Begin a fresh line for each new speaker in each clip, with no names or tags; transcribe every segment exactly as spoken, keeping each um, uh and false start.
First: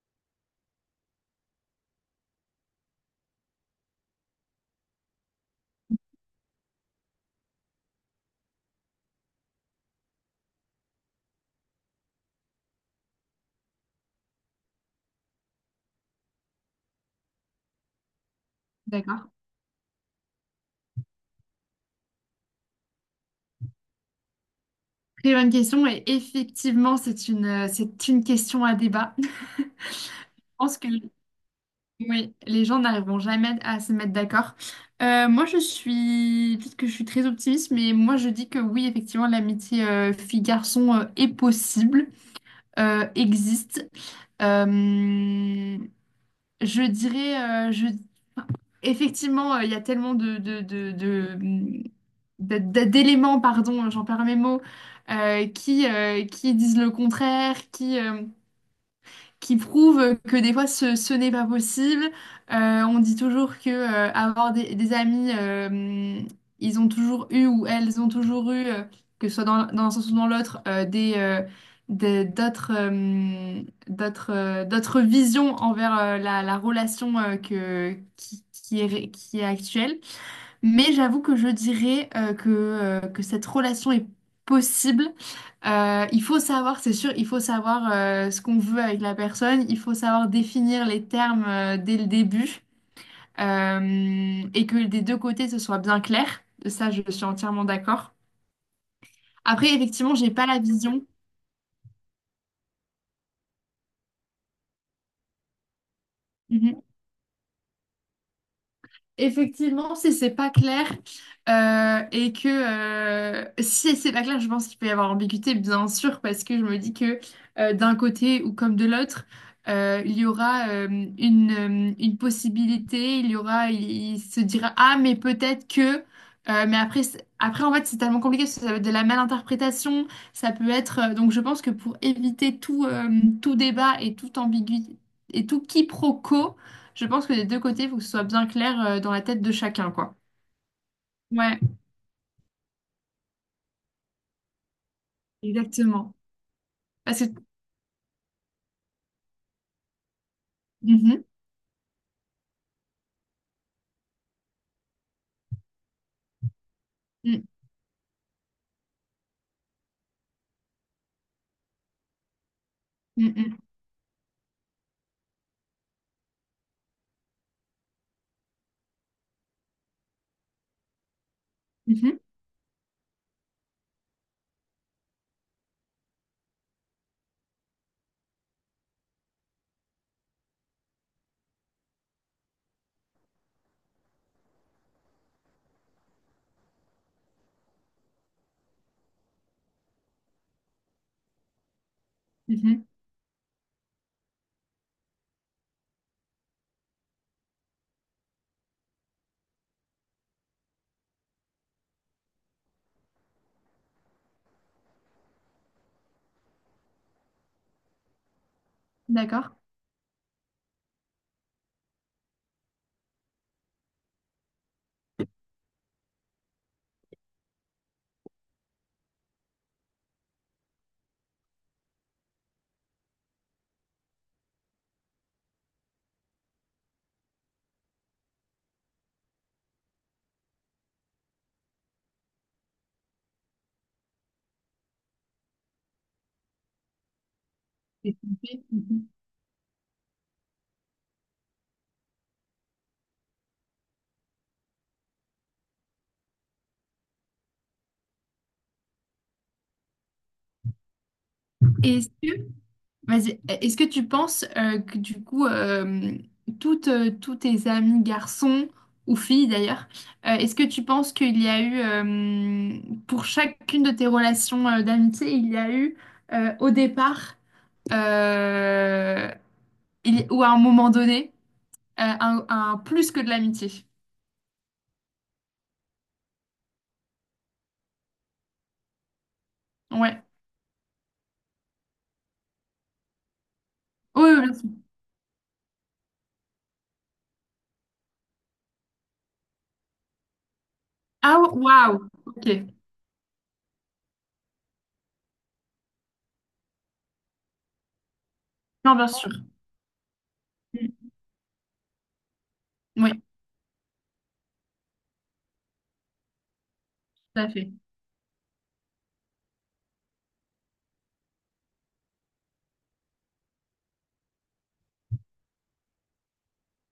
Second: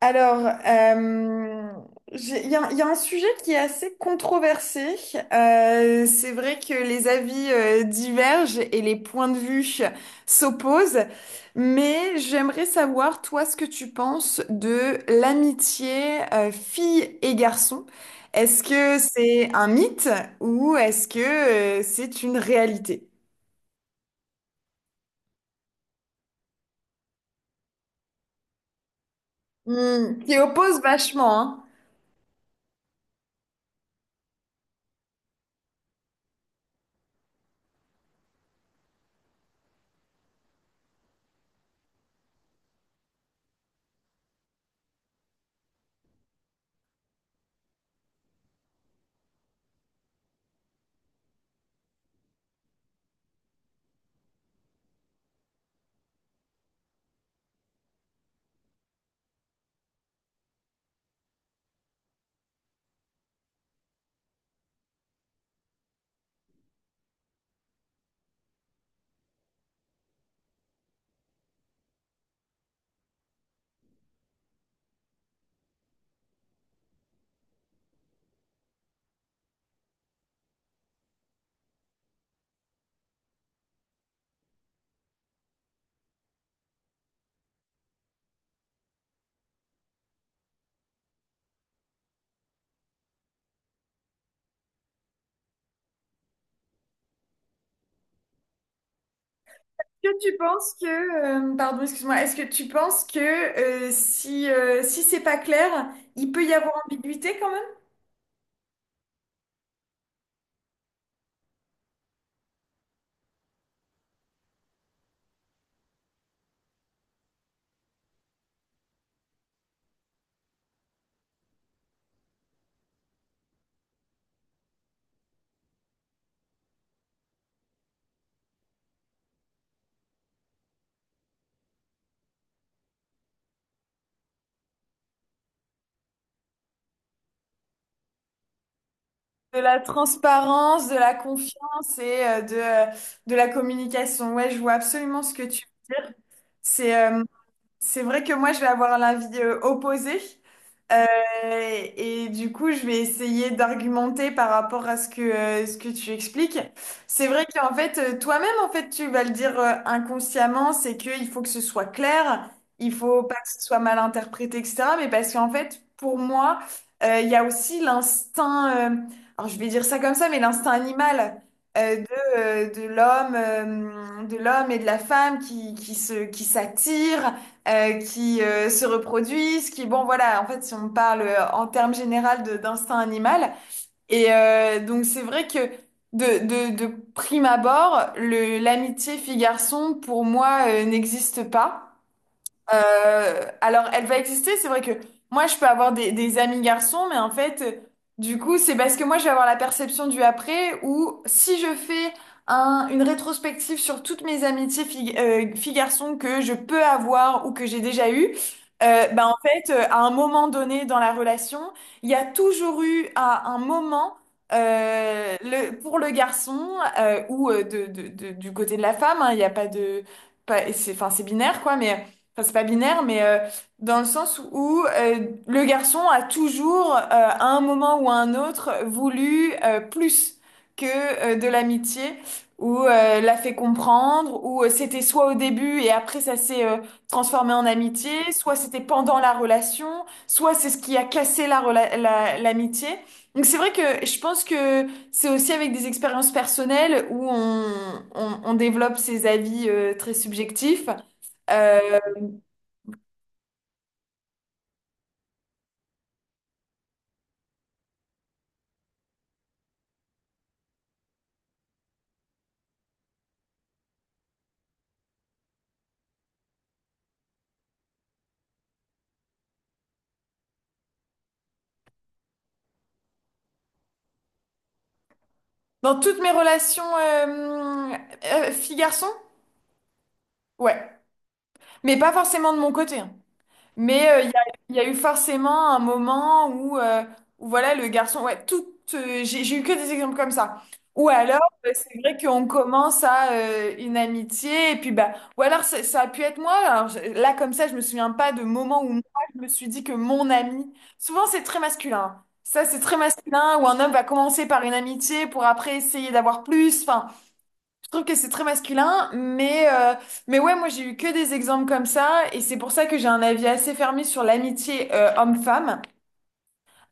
Alors, euh, j'ai- il y a, il y a un sujet qui est assez controversé. Euh, c'est vrai que les avis euh, divergent et les points de vue s'opposent, mais j'aimerais savoir, toi, ce que tu penses de l'amitié euh, fille et garçon. Est-ce que
D'accord.
c'est un mythe ou est-ce que euh, c'est une réalité?
Très bonne question. Et effectivement, c'est une, euh, c'est une question à débat. Je
Hmm, qui
pense
oppose
que
vachement, hein.
oui, les gens n'arriveront jamais à se mettre d'accord. Euh, moi, je suis, peut-être que je suis très optimiste, mais moi, je dis que oui, effectivement, l'amitié euh, fille-garçon euh, est possible, euh, existe. Euh, je dirais, euh, je effectivement, euh, il y a tellement de, de, de, de- de- de- d'éléments, pardon, j'en perds mes mots, euh, qui, euh, qui disent le contraire, qui, euh, qui prouvent que des fois ce, ce n'est pas possible. Euh, on dit toujours que euh, avoir des, des amis, euh, ils ont toujours eu ou elles ont toujours eu, euh, que ce soit dans, dans un sens ou dans l'autre, euh, des, euh, des- d'autres euh, d'autres euh, d'autres visions envers euh, la, la relation euh, que, qui, qui est, ré- qui est actuelle. Mais j'avoue que je dirais euh, que, euh, que cette relation est possible. Euh, il faut savoir, c'est sûr, il faut savoir euh, ce qu'on veut avec la personne, il faut savoir définir les termes euh, dès le début euh, et que des deux côtés ce soit bien clair. Ça, je suis entièrement d'accord. Après, effectivement,
que
j'ai
tu
pas la
penses
vision.
que, euh, Pardon, excuse-moi, est-ce que tu penses que euh, si, euh, si c'est pas clair, il peut y avoir
Mhm.
ambiguïté quand même?
Effectivement, si c'est pas clair euh, et que euh, si c'est pas clair, je pense qu'il peut y avoir ambiguïté, bien sûr, parce que je me dis que euh, d'un côté ou comme de l'autre, euh, il y aura euh, une, euh, une possibilité, il y aura, il, il se dira ah mais peut-être que, euh, mais après c'est- après en fait c'est tellement compliqué parce que ça va être de la malinterprétation, ça peut être euh, donc je pense que pour éviter tout euh, tout débat et toute ambiguïté et tout quiproquo, je pense que des deux côtés, il faut que ce soit bien clair euh, dans la tête de
De la
chacun, quoi.
transparence, de la
Ouais,
confiance et euh, de, euh, de la communication. Ouais, je vois absolument ce que tu veux
exactement.
dire. C'est
Parce
euh,
que...
c'est vrai que moi, je vais avoir l'avis euh, opposé. Euh,
Mhm,
et du coup, je vais essayer d'argumenter par rapport à ce que, euh, ce que tu expliques. C'est
mhm,
vrai qu'en fait, euh, toi-même, en fait, tu vas le dire euh, inconsciemment, c'est qu'il faut que ce soit clair, il faut pas que
mhm,
ce soit mal interprété, et cetera. Mais parce qu'en fait, pour moi, euh, il y a aussi l'instinct, euh, alors je vais dire ça comme ça, mais l'instinct animal euh, de,
mhm,
euh, de l'homme, euh, de l'homme et de la femme qui, qui se, qui s'attirent euh, qui euh, se reproduisent, qui, bon, voilà, en fait, si on parle euh, en termes généraux de- d'instinct animal. Et euh, donc, c'est vrai que de, de, de prime abord, le, l'amitié fille-garçon, pour moi, euh, n'existe pas.
mhm.
Euh, alors, elle va exister. C'est vrai que moi, je peux avoir des, des amis garçons, mais en fait, euh, du coup, c'est parce que moi, je vais avoir la perception du après où si je fais un, une rétrospective sur toutes mes amitiés filles, euh, filles-garçons que je peux avoir ou que j'ai déjà eues, euh, ben, en
D'accord.
fait, euh, à un moment donné dans la relation, il y a toujours eu à un moment euh, le, pour le garçon euh, ou euh, de, de- de- du côté de la femme, hein, il n'y a pas de... Pas, c'est, Enfin, c'est binaire, quoi, mais enfin c'est pas binaire, mais euh, dans le sens où euh, le garçon a toujours, euh, à un moment ou à un autre, voulu euh, plus que euh, de l'amitié, ou euh, l'a fait comprendre, ou euh, c'était soit au début et après ça s'est euh, transformé en amitié,
Et-
soit c'était
Mhm.
pendant la relation, soit c'est ce qui a cassé la rela- la- l'amitié. Donc c'est vrai que je pense que c'est aussi avec des expériences personnelles où on, on, on développe ses avis euh, très subjectifs. Euh,
Est-ce que, vas-y, est-ce que tu penses euh, que du coup, euh, toutes, euh, tous tes amis garçons ou filles d'ailleurs, euh, est-ce que tu penses qu'il y a eu, euh, pour chacune de tes relations euh, d'amitié, il y a eu euh, au départ, euh, il- ou à un moment donné, Euh, un, un plus que de l'amitié.
Dans toutes mes relations euh, euh, fille-garçon?
Ouais.
Ouais. Mais pas forcément de mon côté. hein. Mais euh,
Oui,
il y a,
oui, bien sûr.
il y a eu forcément un moment où, euh, où voilà, le garçon... Ouais, tout, euh, j'ai, j'ai eu que des exemples comme ça. Ou
Ah,
alors, euh, c'est
waouh.
vrai qu'on
Ok.
commence à euh, une amitié, et puis bah... Ou alors, ça, ça a pu être moi. Alors, je- là, comme ça, je me souviens pas de moment où
Non,
moi,
bien sûr.
je me suis dit que mon ami...
Mm.
Souvent, c'est très masculin. hein. Ça, c'est très
Oui,
masculin, où un homme va commencer par une amitié pour après essayer d'avoir plus. enfin,
tout à fait.
Je trouve que c'est très masculin, mais, euh, mais ouais, moi j'ai eu que des exemples comme ça, et c'est pour ça que j'ai un avis assez fermé sur l'amitié euh, homme-femme.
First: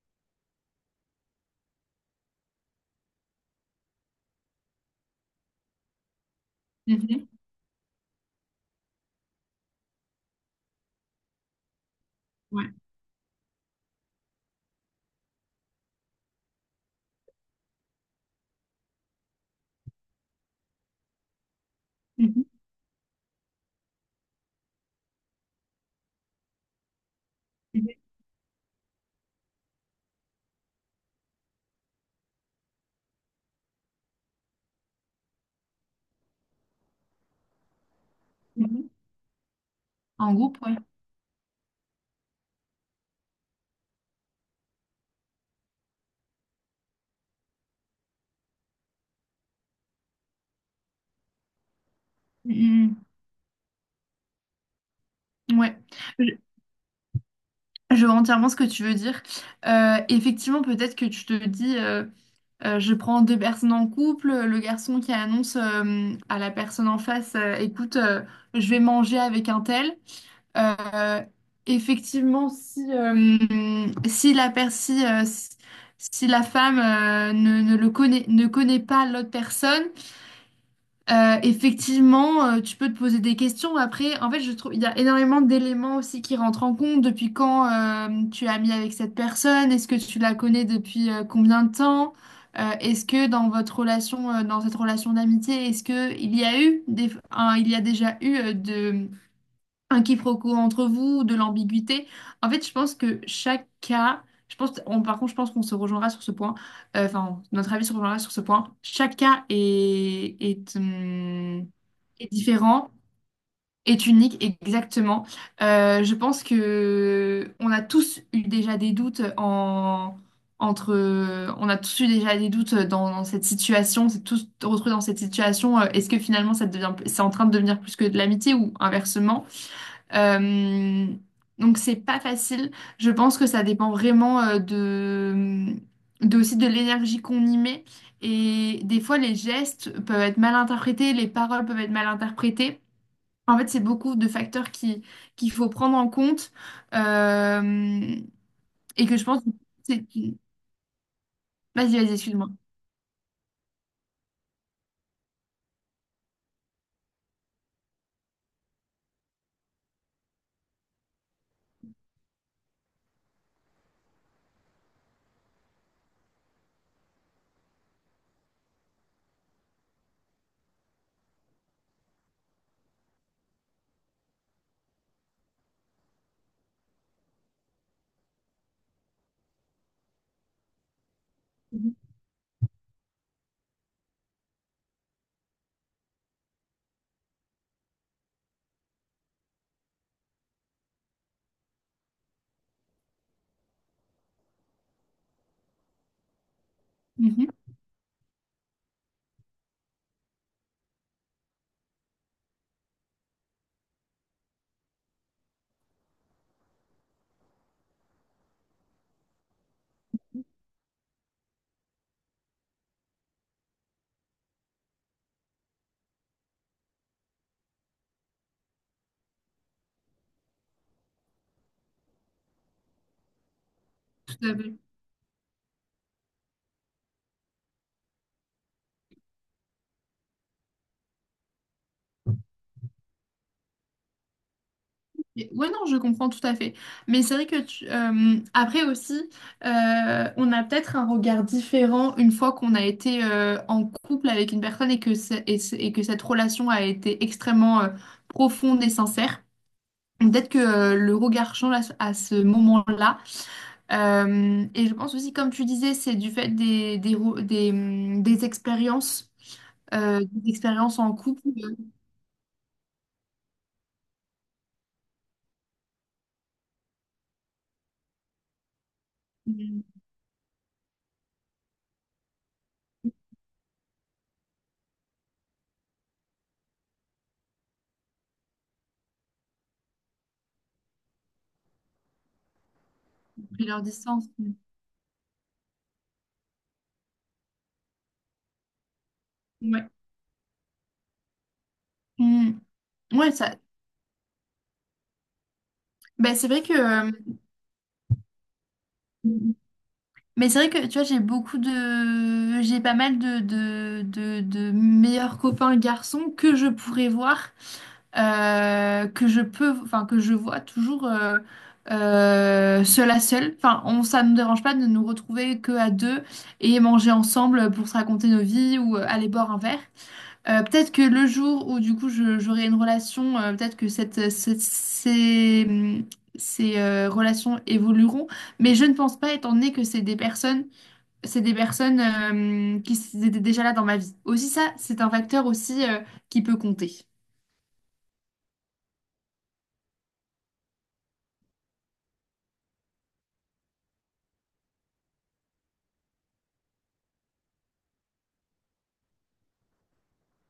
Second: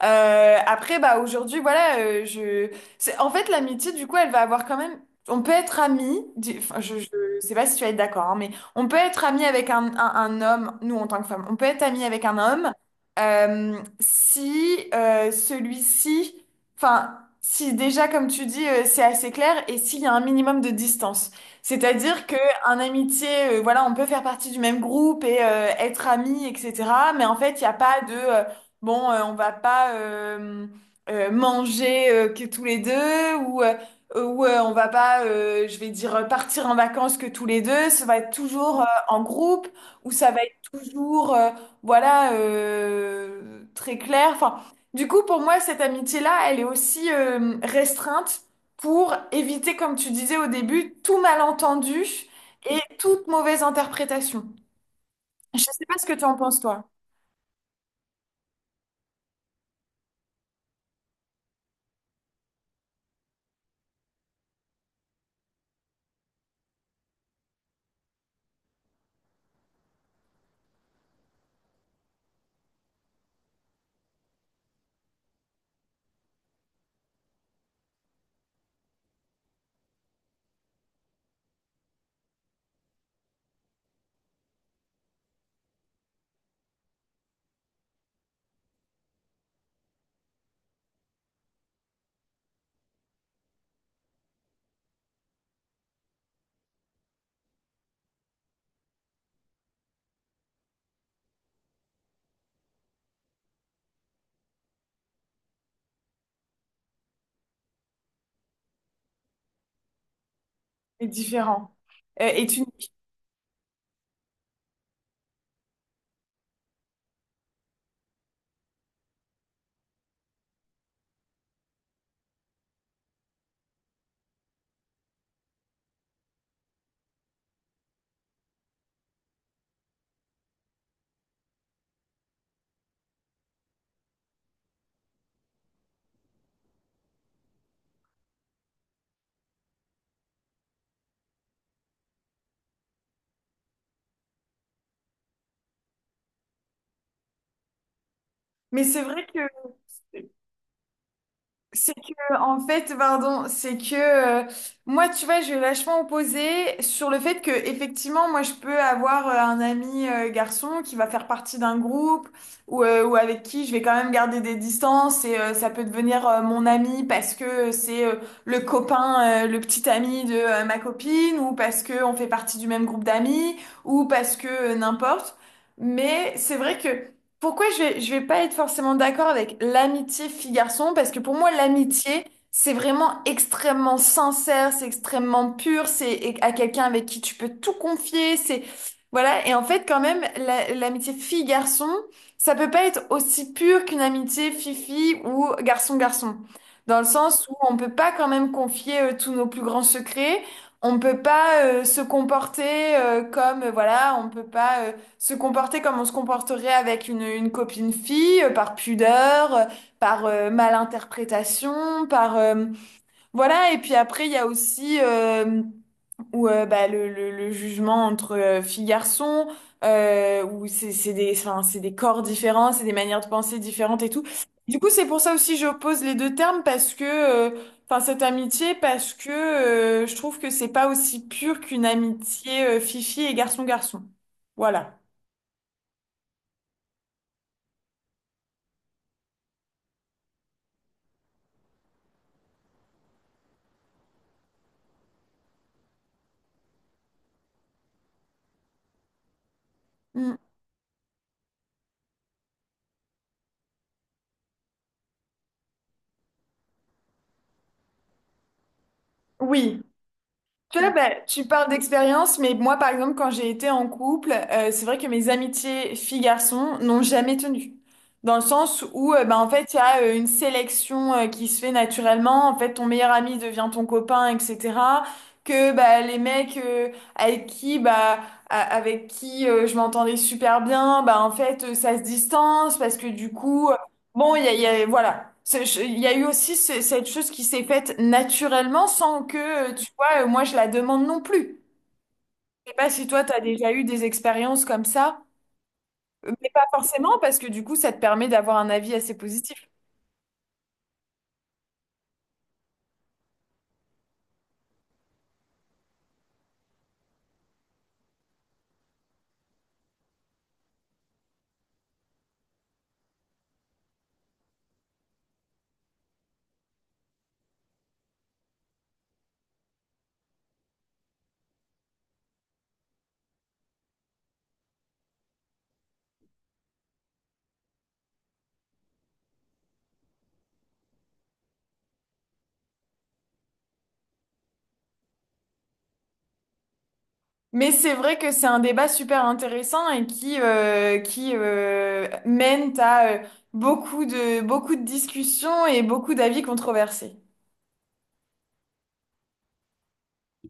Euh, après, bah aujourd'hui, voilà, euh, je. c'est- En fait, l'amitié, du coup, elle va avoir quand même. On peut être ami. di- Enfin, je,
Mhm.
je sais pas si tu vas être d'accord, hein, mais on peut être ami avec un, un, un homme. Nous, en tant que femme, on peut être ami avec un homme
Ouais.
euh, si euh, celui-ci, enfin, si déjà, comme tu dis, euh, c'est assez clair et s'il y a un minimum de distance. C'est-à-dire que
Mhm.
un amitié, euh, voilà, on peut faire partie du même groupe et euh, être amis, et cetera. Mais en fait, il n'y a
Mhm.
pas de euh, bon, euh, on va pas euh, euh, manger euh, que tous les deux ou, euh, ou euh, on va pas, euh, je vais dire, euh, partir en vacances que tous les deux. Ça va être toujours euh,
Mhm.
en groupe ou ça
En
va être
groupe, ouais.
toujours, euh, voilà, euh, très clair. Enfin, du coup, pour moi, cette amitié-là, elle est aussi euh, restreinte pour éviter, comme tu disais au début, tout malentendu et
Mm,
toute mauvaise interprétation.
mm.
Je
Ouais.
sais pas ce que tu en
Je,
penses, toi,
je vois entièrement ce que tu veux dire. Euh, effectivement, peut-être que tu te dis, euh, euh, je prends deux personnes en couple, le garçon qui annonce euh, à la personne en face, euh, écoute, euh, je vais manger avec un tel. Euh, effectivement, si, euh, si la, per- si, euh, si- si la femme euh, ne, ne le connaît, ne connaît pas l'autre personne, euh, effectivement, euh, tu peux te poser des questions. Après, en fait, je trouve il y a énormément d'éléments aussi qui rentrent en compte. Depuis quand euh, tu es amie avec cette personne? Est-ce que tu la connais depuis euh, combien de temps? Euh, est-ce que dans votre relation, euh, dans cette relation d'amitié, est-ce que il y a eu des, un- il y a déjà eu euh, de un quiproquo entre vous, de l'ambiguïté. En fait, je pense que chaque cas, je pense, on- par contre, je pense qu'on se rejoindra sur ce point. Euh, Enfin, notre avis se rejoindra sur ce point. Chaque cas est, est,
c'est
hum,
différent. Euh,
est
et tu
différent, est unique, exactement. Euh, je pense que on a tous eu déjà des doutes en entre, on a tous eu déjà des doutes dans, dans cette situation, c'est tous retrouvés dans cette situation. Euh, Est-ce que finalement, ça devient, c'est en train de devenir plus que de l'amitié ou inversement? Euh, donc c'est pas facile. Je pense que ça dépend vraiment euh, de, de aussi de l'énergie qu'on y met. Et des fois, les gestes peuvent être mal interprétés, les paroles peuvent être mal interprétées. En fait, c'est beaucoup de facteurs qui, qu'il faut prendre en compte. Euh,
Mais c'est
et que je
vrai que
pense que c'est...
c'est
Vas-y, vas-y,
que
excuse-moi.
en fait, pardon, c'est que euh, moi, tu vois, je vais vachement opposer sur le fait que effectivement, moi, je peux avoir euh, un ami euh, garçon qui va faire partie d'un groupe ou, euh, ou avec qui je vais quand même garder des distances et euh, ça peut devenir euh, mon ami parce que c'est euh, le copain, euh, le petit ami de euh, ma copine ou parce que on fait partie du même groupe d'amis ou parce que euh, n'importe. Mais c'est vrai que pourquoi je vais, je vais pas être forcément d'accord avec l'amitié fille-garçon? Parce que pour moi,
Mhm.
l'amitié, c'est vraiment extrêmement sincère, c'est extrêmement pur, c'est é- à quelqu'un avec qui tu peux tout confier, c'est, voilà. Et en fait, quand même, la- l'amitié fille-garçon, ça peut pas être aussi pur qu'une amitié fille-fille ou garçon-garçon. Dans le sens
Mhm,
où on peut pas quand même confier euh, tous nos plus grands secrets, on peut pas euh, se comporter euh, comme, euh, voilà, on peut pas euh, se comporter comme on se comporterait avec une, une copine fille, euh, par pudeur, euh, par euh, malinterprétation, par euh, voilà. Et puis après, il y a aussi euh, où, euh, bah, le, le, le jugement entre euh, filles garçons. Euh, où c'est c'est des enfin, c'est des corps différents, c'est des manières de penser différentes et tout.
tout à fait.
Du coup, c'est pour ça aussi que j'oppose les deux termes parce que euh, enfin cette amitié parce que euh, je trouve que c'est pas aussi pur qu'une amitié euh, fille-fille et garçon-garçon. Voilà.
Mais- Ouais, non, je comprends tout à fait. Mais c'est vrai que tu- euh, après aussi, euh, on a peut-être un regard différent une fois qu'on a été euh, en couple avec une personne et que, c'est- et, c'est- et que cette relation a été extrêmement euh, profonde et sincère.
Mm.
Peut-être que euh, le regard change à ce, à ce moment-là. Euh, et je pense aussi, comme tu disais, c'est du fait des, des, re- des, hum, des expériences,
Oui,
euh, des
tu
expériences en
bah,
couple,
tu parles
euh,
d'expérience, mais moi, par exemple, quand j'ai été en couple, euh, c'est vrai que mes amitiés filles-garçons n'ont jamais tenu. Dans le sens où, euh, bah, en fait, il y
hum,
a euh, une sélection euh, qui se fait naturellement. En fait, ton meilleur ami devient ton copain, et cetera. Que bah, les mecs euh, avec qui, bah, a- avec qui euh, je m'entendais super bien, bah, en fait, euh, ça se distance parce que du
et
coup,
leur distance.
Bon, il y a, il y a- voilà. C'est- je- Il y a eu aussi ce- cette chose qui s'est faite naturellement sans que, euh, tu
Ouais.
vois, euh, moi je la demande non plus.
Hum.
Je sais pas si toi,
Ouais,
tu as
ça,
déjà eu des expériences comme ça, euh,
bah, c'est
mais
vrai
pas
que, euh,
forcément parce que du coup, ça te permet d'avoir un avis assez positif.
mais c'est vrai que tu vois, j'ai beaucoup de, j'ai pas mal de, de, de, de meilleurs copains garçons que je pourrais voir, euh, que je peux, enfin, que je vois toujours euh, euh, seul à seul. Enfin, on, ça ne me dérange pas de nous retrouver que à deux et manger ensemble pour se raconter nos vies ou euh, aller boire un verre. Euh, peut-être que le jour où du coup je- j'aurai une relation, euh, peut-être que cette, cette- ces, hum, ces, euh, relations évolueront, mais je ne pense pas étant donné que c'est des personnes, c'est des personnes euh, qui s- étaient déjà là dans ma vie. Aussi ça, c'est un facteur aussi euh, qui peut compter.
Mais c'est vrai que c'est un débat super intéressant et qui, euh, qui euh, mène à euh, beaucoup de, beaucoup de discussions et beaucoup d'avis controversés.